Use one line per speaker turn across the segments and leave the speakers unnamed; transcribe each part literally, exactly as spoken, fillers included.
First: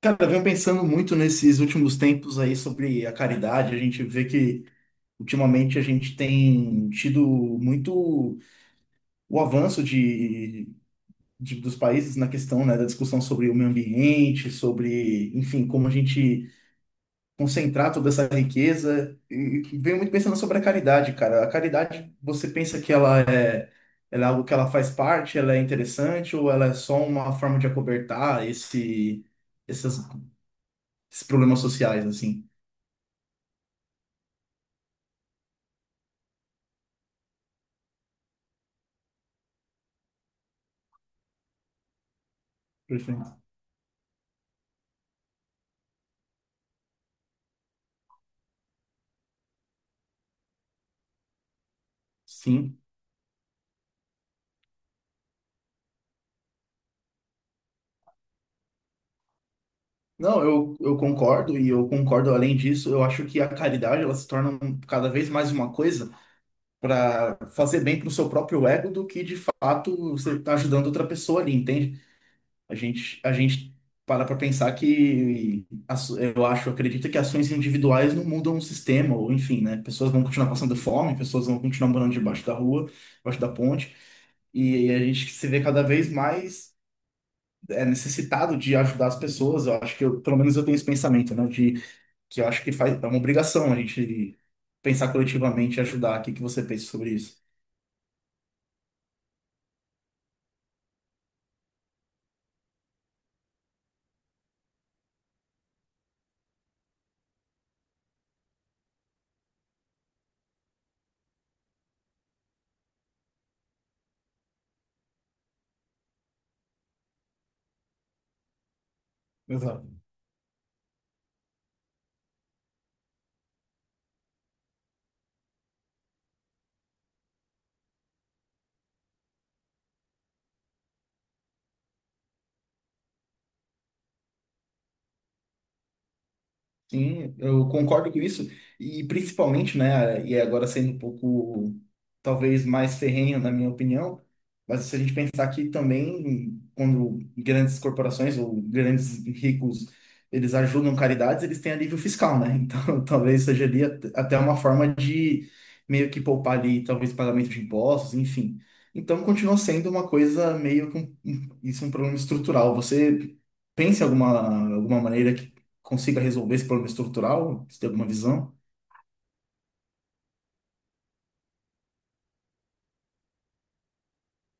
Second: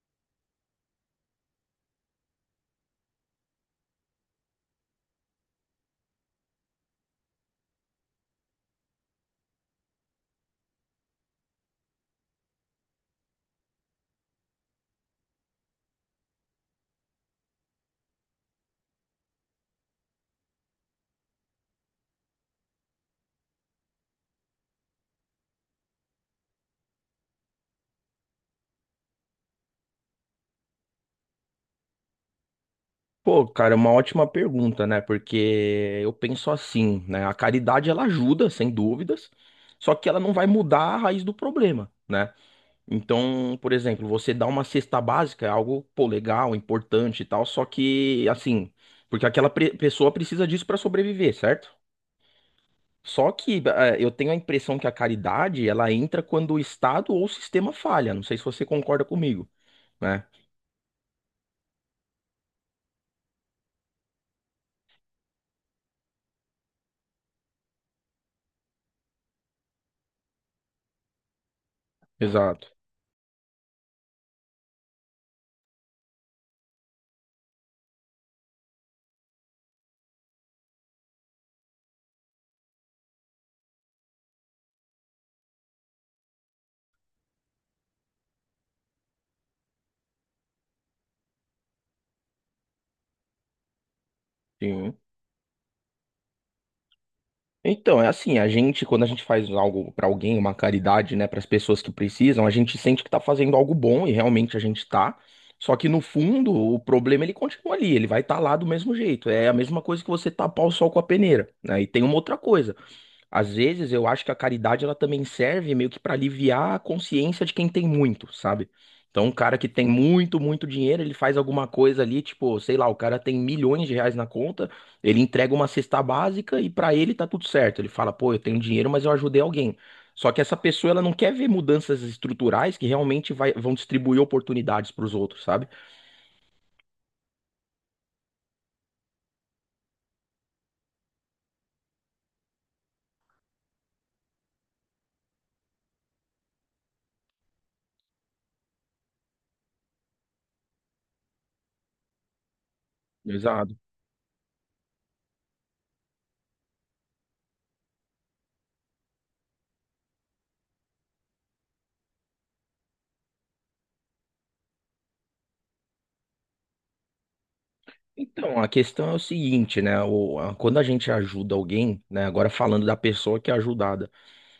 Cara, eu venho pensando muito nesses últimos tempos aí sobre a caridade. A gente vê que ultimamente a gente tem tido muito o avanço de, de- dos países na questão, né, da discussão sobre o meio ambiente, sobre, enfim, como a gente concentrar toda essa riqueza. E e venho muito pensando sobre a caridade, cara. A caridade, você pensa que ela é, ela é algo que ela faz parte, ela é interessante ou ela é só uma forma de acobertar esse, essas- esses problemas sociais, assim?
Pô, cara, é uma ótima pergunta, né? Porque eu penso assim, né? A caridade ela ajuda, sem dúvidas, só que ela não vai mudar a raiz do problema, né?
Perfeito.
Então, por exemplo, você dá uma cesta básica, é algo, pô, legal, importante e tal, só que, assim, porque aquela pre- pessoa precisa disso pra sobreviver, certo?
Sim.
Só que eh, eu tenho a impressão que a caridade ela entra quando o Estado ou o sistema falha. Não sei se você concorda comigo, né?
Não, eu, eu concordo e eu concordo além disso, eu acho que a caridade ela se torna um- cada vez mais uma coisa para fazer bem para o seu próprio ego do que de fato você está ajudando outra pessoa ali, entende?
Exato.
A gente, a gente para para pensar que as- eu acho, acredito que ações individuais não mudam o sistema, ou enfim, né? Pessoas vão continuar passando fome, pessoas vão continuar morando debaixo da rua, debaixo da ponte, e, a gente se vê cada vez mais é, necessitado de ajudar as pessoas. Eu acho que eu, pelo menos eu tenho esse pensamento, né? De que eu acho que faz, é uma obrigação a gente
Sim.
pensar coletivamente e ajudar. O que que você pensa sobre isso?
Então, é assim, a gente, quando a gente faz algo pra alguém, uma caridade, né, pras pessoas que precisam, a gente sente que tá fazendo algo bom e realmente a gente tá. Só que no fundo, o problema ele continua ali, ele vai estar lá do mesmo jeito. É a mesma coisa que você tapar o sol com a peneira, né? E tem uma outra coisa. Às vezes eu acho que a caridade ela também serve meio que para aliviar a consciência de quem tem muito, sabe? Então, um cara que tem muito, muito dinheiro, ele faz alguma coisa ali, tipo, sei lá, o cara tem milhões de reais na conta, ele entrega uma cesta básica e para ele tá tudo certo. Ele fala, pô, eu tenho dinheiro, mas eu ajudei alguém. Só que essa pessoa, ela não quer ver mudanças estruturais que realmente vai- vão distribuir oportunidades para os outros, sabe?
Sim, eu concordo com isso. E principalmente, né, e agora sendo um pouco, talvez, mais ferrenho, na minha opinião, mas se a gente pensar que também, quando grandes corporações ou grandes ricos, eles ajudam caridades, eles têm alívio fiscal, né? Então, talvez seja
Exato.
ali at- até uma forma de meio que poupar ali, talvez, pagamento de impostos, enfim. Então, continua sendo uma coisa meio que um, um- isso é um problema estrutural. Você pensa em alguma, alguma maneira consiga resolver esse problema estrutural? Você tem alguma visão?
Então, a questão é o seguinte, né? O- a- quando a gente ajuda alguém, né? Agora falando da pessoa que é ajudada.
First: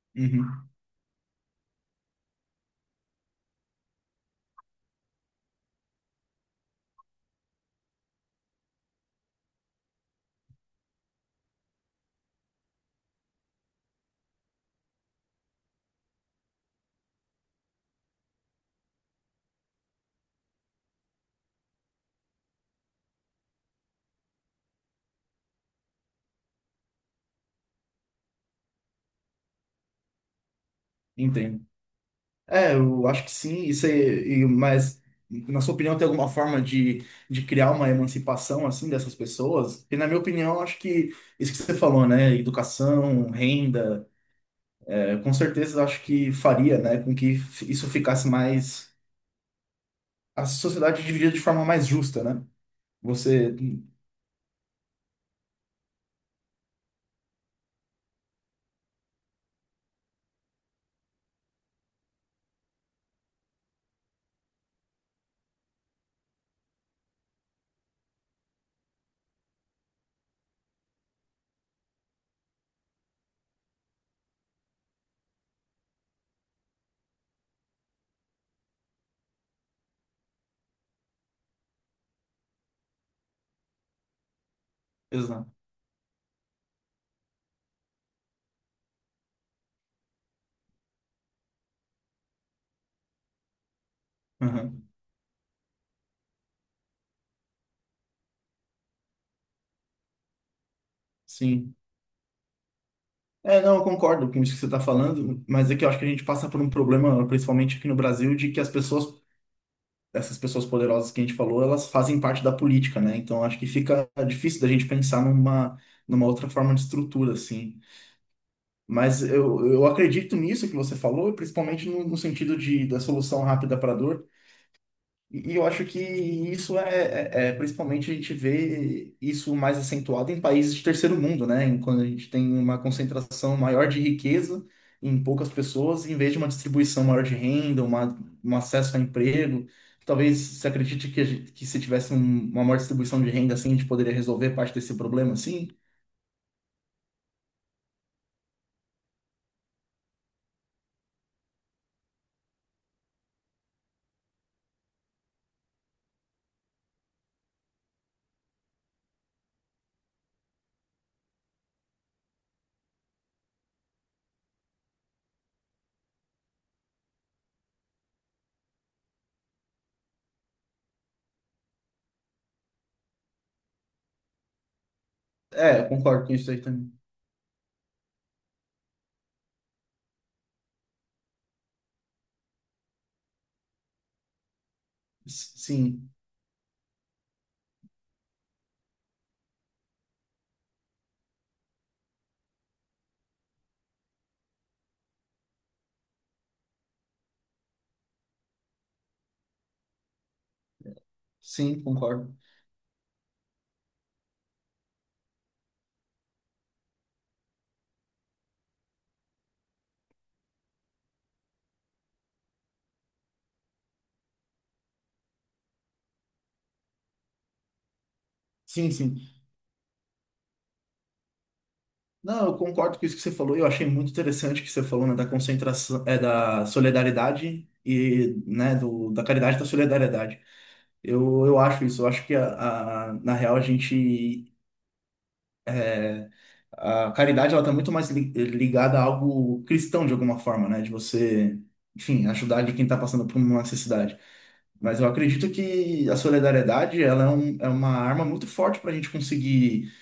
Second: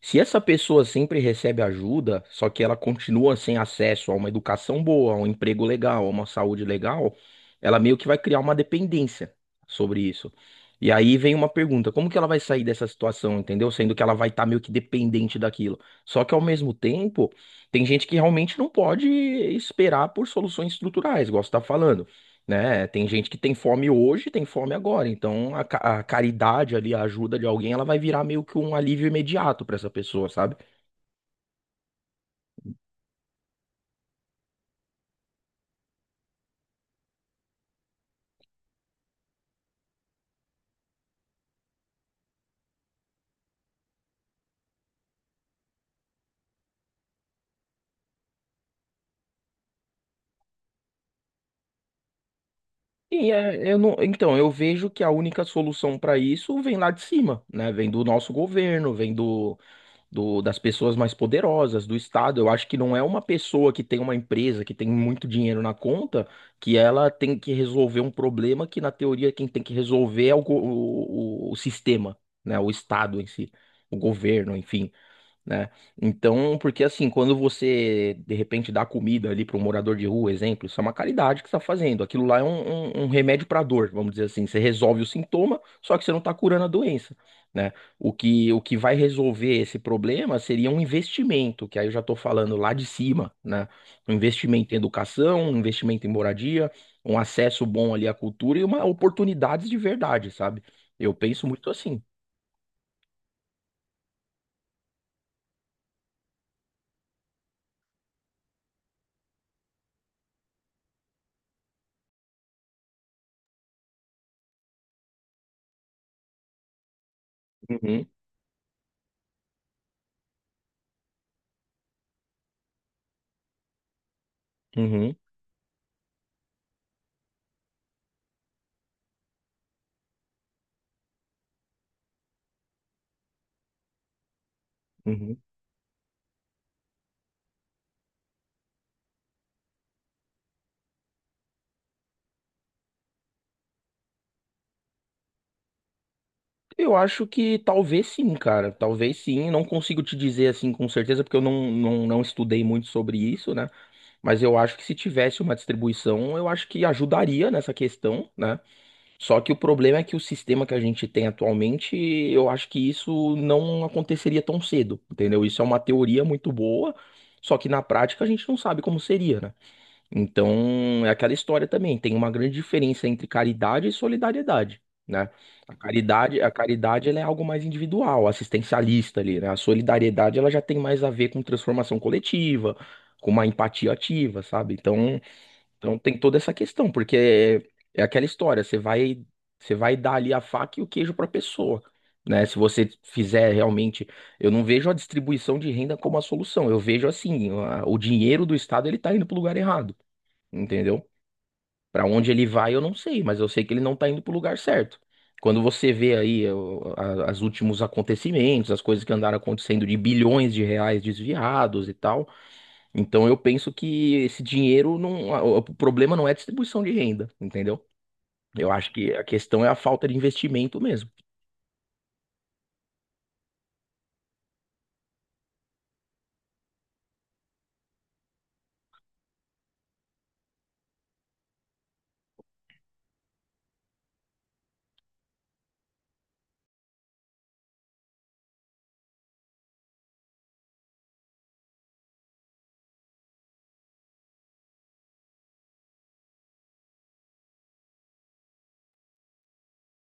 Se essa
Uhum,
pessoa sempre recebe ajuda, só que ela continua sem acesso a uma educação boa, a um emprego legal, a uma saúde legal, ela meio que vai criar uma dependência sobre isso. E aí vem uma pergunta: como que ela vai sair dessa situação, entendeu? Sendo que ela vai estar meio que dependente daquilo. Só que ao mesmo tempo, tem gente que realmente não pode esperar por soluções estruturais, igual você está falando, né? Tem gente que tem fome hoje, tem fome agora. Então a, ca- a caridade ali, a ajuda de alguém, ela vai virar meio que um alívio imediato pra essa pessoa, sabe?
entendo. É, eu acho que sim, isso aí, e- mas na sua opinião tem alguma forma de, de criar uma emancipação assim dessas pessoas? E na minha opinião, eu acho que isso que você falou, né, educação, renda, é, com certeza eu acho que faria, né, com que f- isso ficasse mais a sociedade dividida de forma mais justa, né?
E
Você,
é, eu não, então eu vejo que a única solução pra isso vem lá de cima, né? Vem do nosso governo, vem do, do das pessoas mais poderosas, do Estado. Eu acho que não é uma pessoa que tem uma empresa que tem muito dinheiro na conta que ela tem que resolver um problema que na teoria quem tem que resolver é o, go- o, o o sistema, né? O Estado em si, o governo, enfim, né? Então, porque assim, quando você de repente dá comida ali para um morador de rua, exemplo, isso é uma caridade que você está fazendo. Aquilo lá é um, um- um remédio para dor, vamos dizer assim. Você resolve o
exato.
sintoma, só que você não está curando a doença, né? O que, o que vai resolver esse problema seria um investimento, que aí eu já estou falando lá de cima, né? Um investimento em
Uhum,
educação, um investimento em moradia, um acesso bom ali à cultura e uma oportunidades de verdade, sabe? Eu penso muito
sim.
assim.
É, não, eu concordo com isso que você está falando, mas é que eu acho que a gente passa por um problema, principalmente aqui no Brasil, de que as pessoas, essas pessoas poderosas que a gente falou, elas fazem parte da política, né? Então acho que fica difícil da gente pensar numa, numa outra forma de estrutura, assim.
Uhum,
Mas eu, eu acredito nisso que você falou, principalmente no, no sentido de, da solução rápida para a dor.
uhum,
E e eu acho que isso é, é- é- principalmente a gente vê isso mais acentuado em países de terceiro mundo, né? Em- Quando a gente tem uma concentração maior de riqueza em
uhum.
poucas pessoas, em vez de uma distribuição maior de renda, uma, um acesso a emprego. Talvez se acredite que, a gente- que se tivesse um- uma maior distribuição de renda assim, a gente poderia resolver parte desse problema, sim.
Eu acho que talvez sim, cara. Talvez sim. Não consigo te dizer assim com certeza, porque eu não, não, não estudei muito sobre isso, né? Mas eu acho que se tivesse uma distribuição, eu acho que ajudaria nessa questão, né? Só que o problema é que o sistema que a gente tem atualmente, eu acho que isso não aconteceria tão cedo, entendeu? Isso é uma teoria muito boa, só que na prática a gente não sabe como seria, né? Então, é aquela história também, tem uma grande diferença entre caridade e solidariedade, né? A
É, eu concordo com
caridade, a
isso aí também.
caridade ela é algo mais individual, assistencialista ali, né? A solidariedade ela já tem mais a ver com transformação coletiva, com uma empatia ativa, sabe? Então,
S-
então
Sim,
tem toda essa questão, porque é, é aquela história, você vai você vai dar ali a faca e o queijo para a pessoa. Né, se você fizer realmente, eu não vejo a distribuição de renda como a solução. Eu vejo assim, a- o dinheiro do Estado ele está indo para o lugar errado, entendeu?
sim,
Pra onde
concordo.
ele vai, eu não sei, mas eu sei que ele não tá indo pro lugar certo. Quando você vê aí o- a- as últimos acontecimentos, as coisas que andaram acontecendo de bilhões de reais desviados e tal, então eu penso que esse dinheiro não, a- o problema não é a distribuição de renda, entendeu? Eu acho
Sim,
que
sim.
a questão é a falta de investimento mesmo.
Não, eu concordo com isso que você falou. Eu achei muito interessante o que você falou, né, da concentração, é, da solidariedade e, né, do, da caridade e da solidariedade. Eu, eu acho isso. Eu acho que, a, a- na real, a gente é, a caridade ela está muito mais li- ligada a algo cristão de alguma forma, né? De você, enfim, ajudar de quem está passando por uma necessidade. Mas eu acredito que a solidariedade ela é, um- é uma arma muito forte para a gente conseguir,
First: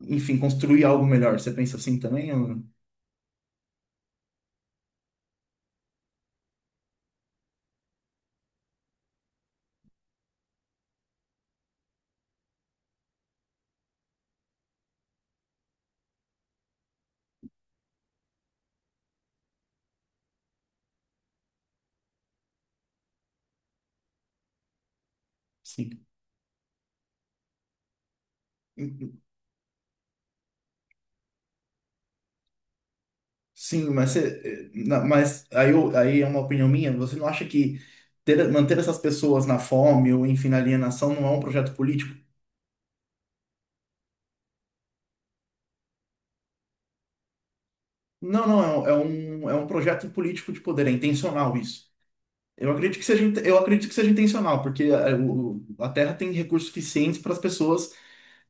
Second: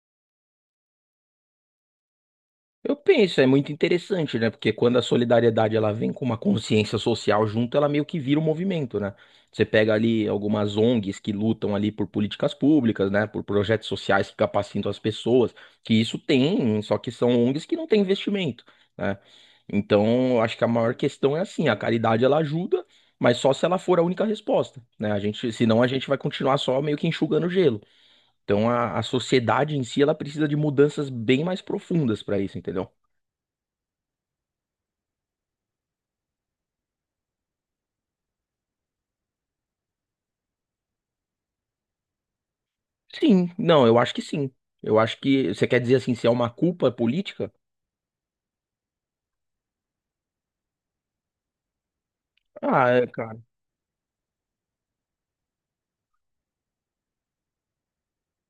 enfim, construir algo melhor. Você pensa assim também? Ou-
Eu penso, é muito interessante, né? Porque quando a solidariedade ela vem com uma consciência social junto, ela meio que vira um movimento, né? Você pega ali algumas ONGs que lutam ali por políticas públicas, né? Por projetos sociais que capacitam as pessoas, que isso tem, só que são ONGs que não têm investimento, né? Então, eu acho que a maior questão é assim, a caridade ela ajuda, mas só se ela for a única resposta, né? A gente, senão a
Sim.
gente vai continuar só meio que enxugando gelo. Então, a, a sociedade em si ela precisa de mudanças bem mais profundas para isso, entendeu?
Sim, mas, você, eh, na- mas aí, eu- aí é uma opinião minha. Você não acha que ter- manter essas pessoas na fome ou, enfim, na alienação não é um projeto político?
Sim, não, eu acho que sim. Eu acho que você quer dizer assim, se é uma culpa política?
Não, não, é, um, é um é um projeto político de poder, é intencional isso. Eu
Ah,
acredito que
é,
seja,
cara,
inte- eu acredito que seja intencional, porque eh, o- a Terra tem recursos suficientes para as pessoas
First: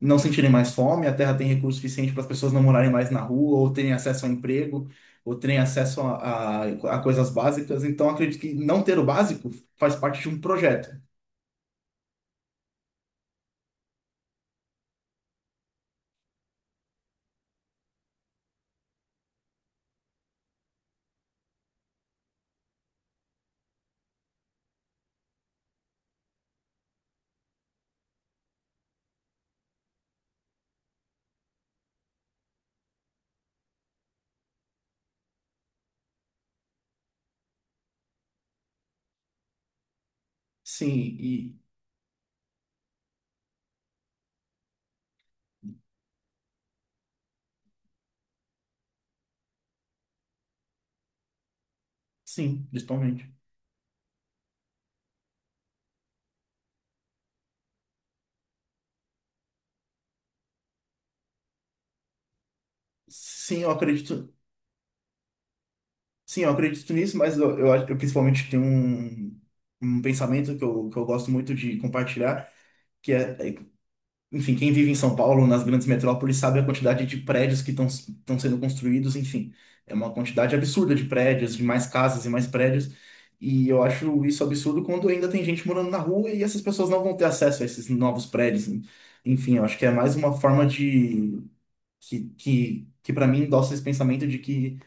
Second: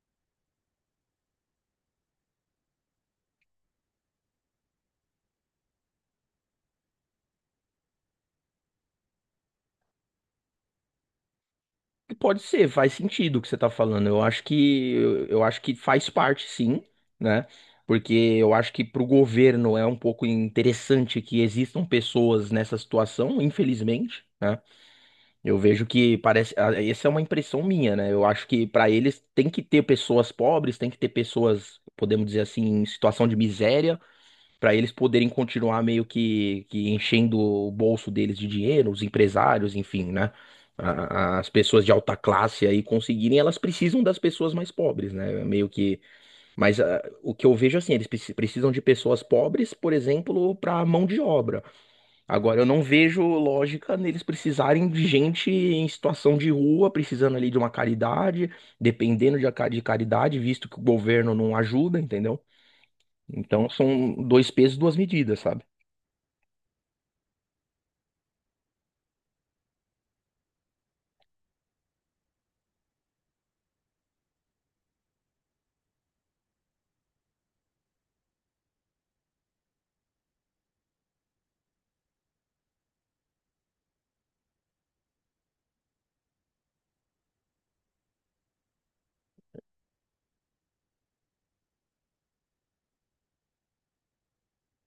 não sentirem mais fome, a Terra tem recursos suficientes para as pessoas não morarem mais na rua, ou terem acesso a emprego, ou terem acesso a, a a coisas básicas. Então, acredito que não ter o básico faz parte de um projeto.
pode ser, faz sentido o que você tá falando. Eu acho que eu acho que faz parte, sim, né? Porque eu acho que pro governo é um pouco interessante que existam pessoas nessa situação, infelizmente, né? Eu vejo que parece, ah, essa é uma impressão minha, né? Eu acho que para eles tem que ter pessoas pobres, tem que ter pessoas, podemos dizer assim, em situação de miséria. Pra eles poderem continuar meio que, que enchendo o bolso deles de dinheiro, os empresários, enfim, né?
Sim,
A- a- As
e
pessoas de alta classe aí conseguirem, elas precisam das pessoas mais pobres, né? Meio que. Mas ah, o que eu vejo assim, eles preci- precisam de pessoas pobres, por exemplo, para mão de obra. Agora, eu
sim,
não vejo
principalmente.
lógica neles precisarem de gente em situação de rua, precisando ali de uma caridade, dependendo de, a ca- de caridade, visto que o governo não ajuda, entendeu?
Sim,
Então,
eu
são
acredito.
dois pesos, duas medidas, sabe?
Sim, eu acredito nisso, mas eu, eu, acho- eu principalmente tenho um, um pensamento que eu, que eu gosto muito de compartilhar, que é, é, enfim, quem vive em São Paulo, nas grandes metrópoles, sabe a quantidade de prédios que estão estão sendo construídos, enfim. É uma quantidade absurda de prédios, de mais casas e mais prédios. E eu acho isso absurdo quando ainda tem gente morando na rua e essas pessoas não vão ter acesso a esses novos prédios. Enfim, eu acho que é mais uma forma de que, que, que para mim endossa esse pensamento de que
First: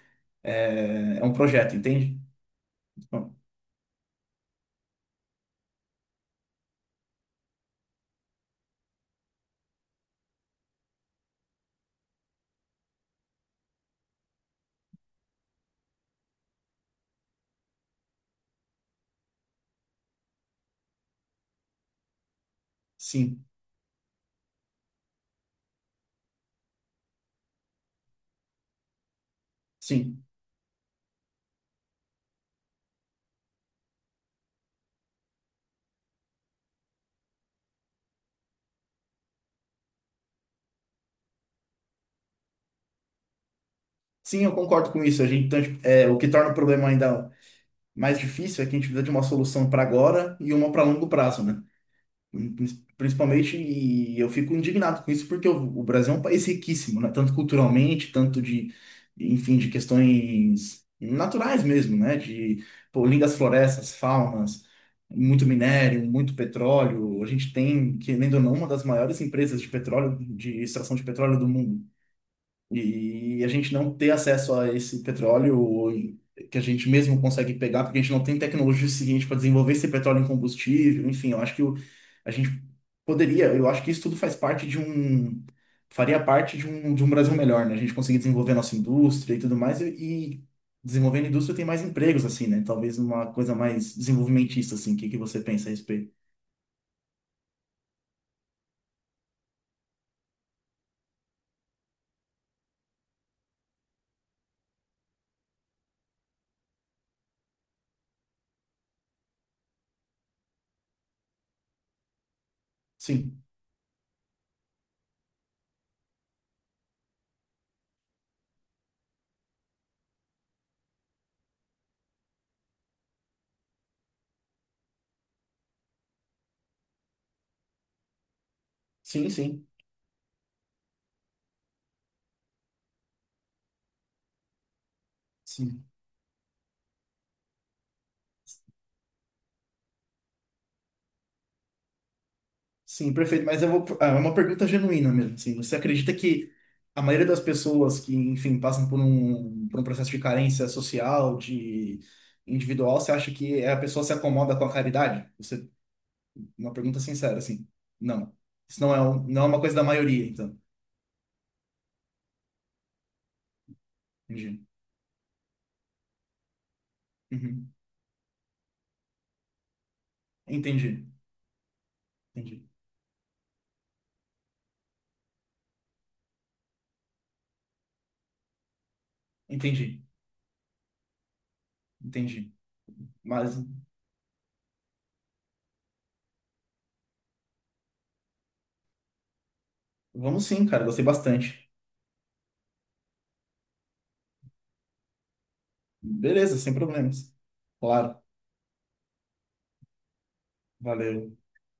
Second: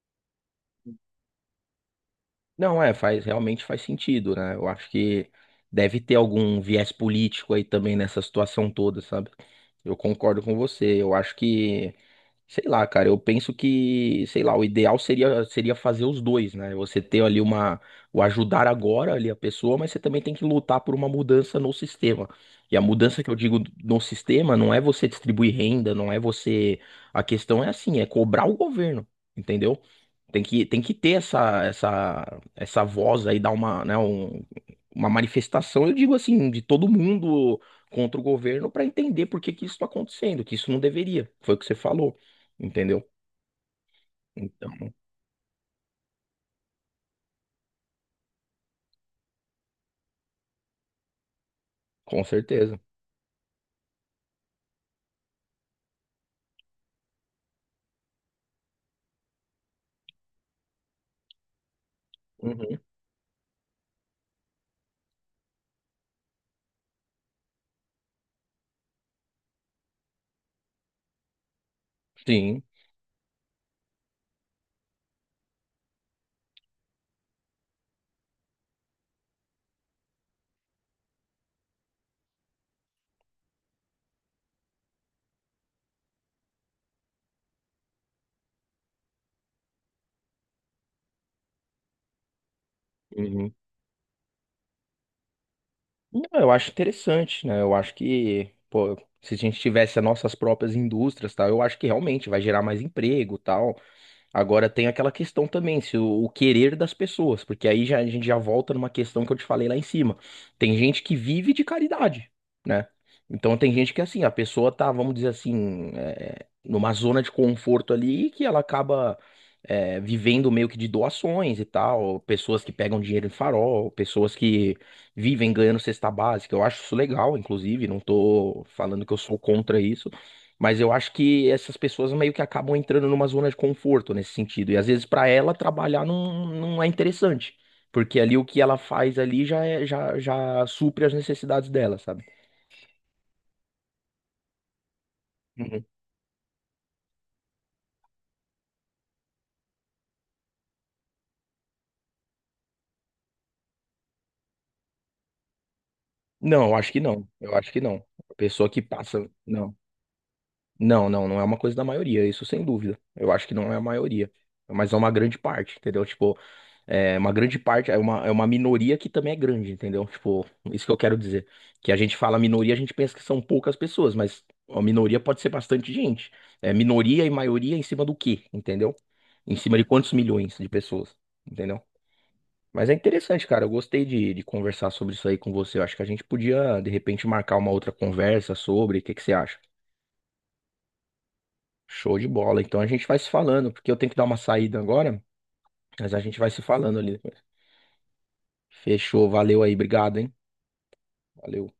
é, é um projeto, entende?
Não, é, faz,
Então,
realmente faz sentido, né? Eu acho que deve ter algum viés político aí também nessa situação toda, sabe? Eu concordo com você. Eu acho que, sei lá, cara, eu penso que, sei lá, o ideal seria seria fazer os dois, né? Você ter ali uma, o ajudar agora ali a pessoa, mas você também tem que lutar por uma mudança no sistema. E a mudança que eu
sim,
digo no sistema não é você distribuir renda, não é você. A questão é assim, é cobrar o governo, entendeu?
sim.
Tem que, tem que ter essa, essa, essa voz aí, dar uma, né, um- uma manifestação, eu digo assim, de todo mundo contra o governo para entender por que que isso está acontecendo, que isso não deveria. Foi o que você falou, entendeu?
Sim, eu
Então,
concordo com isso. A gente, então, tipo, é, o que torna o problema ainda mais difícil é que a gente precisa de uma solução para agora e uma para longo prazo, né?
com certeza.
Principalmente, e eu fico indignado com isso, porque o o Brasil é um país riquíssimo, né? Tanto culturalmente, tanto de, enfim, de questões naturais mesmo, né? De,
Uhum.
pô, lindas florestas, faunas, muito minério, muito petróleo. A gente tem, querendo ou não, uma das maiores empresas de petróleo, de extração de petróleo do mundo.
Sim.
E a gente não ter acesso a esse petróleo que a gente mesmo consegue pegar, porque a gente não tem tecnologia suficiente para desenvolver esse petróleo em combustível. Enfim, eu acho que o- a gente poderia, eu acho que isso tudo faz parte de um, faria parte de um, de um Brasil melhor, né? A gente conseguir desenvolver a nossa indústria e tudo mais, e, e desenvolvendo a indústria tem mais empregos, assim, né? Talvez uma
Uhum.
coisa mais desenvolvimentista, assim. O que que você pensa a respeito?
Não, eu acho interessante, né? Eu acho que, pô, se a gente tivesse as nossas próprias indústrias, tal, eu acho que realmente vai gerar mais emprego, tal. Agora tem aquela questão também, se o, o querer das pessoas, porque aí já, a gente já volta numa questão que eu te falei lá em cima. Tem gente que vive de caridade, né?
Sim,
Então tem gente que assim, a pessoa tá, vamos dizer assim, é, numa zona de conforto ali que ela acaba, é, vivendo meio que de doações e tal, pessoas que pegam dinheiro em farol, pessoas que vivem ganhando cesta básica. Eu acho isso legal, inclusive, não tô falando que eu
sim,
sou
sim,
contra isso. Mas eu acho que essas pessoas meio que acabam entrando numa zona de conforto nesse sentido. E às vezes para ela
sim.
trabalhar não, não é interessante. Porque ali o que ela faz ali já, é- já, já supre as necessidades dela, sabe?
Sim, perfeito. Mas eu vou. Ah, é uma pergunta genuína mesmo. Assim. Você
Uhum.
acredita que a maioria das pessoas que, enfim, passam por um, por um processo de carência social, de individual, você acha que a pessoa se acomoda com a caridade? Você,
Não,
uma
eu acho que
pergunta
não.
sincera,
Eu
assim.
acho que não.
Não.
A pessoa
Isso
que
não é, um-
passa.
não é uma
Não.
coisa da maioria, então.
Não, não, não é uma coisa da maioria, isso sem dúvida. Eu acho que não é a maioria,
Entendi.
mas é uma grande parte, entendeu? Tipo, é uma grande
Uhum.
parte, é uma, é uma minoria que também é grande, entendeu? Tipo, isso que eu
Entendi.
quero dizer. Que a gente fala
Entendi.
minoria, a gente pensa que são poucas pessoas, mas a minoria pode ser bastante gente. É minoria e maioria em cima do quê, entendeu? Em cima de
Entendi.
quantos milhões de pessoas, entendeu?
Entendi.
Mas é interessante,
Mas
cara. Eu gostei de, de conversar sobre isso aí com você. Eu acho que a gente podia, de repente, marcar uma outra conversa sobre. O que que você acha?
vamos sim, cara. Gostei bastante.
Show de bola. Então a gente vai se falando, porque eu tenho que dar uma saída agora, mas a gente vai
Beleza,
se
sem
falando ali.
problemas.
Depois.
Claro.
Fechou, valeu aí, obrigado, hein?
Valeu.
Valeu.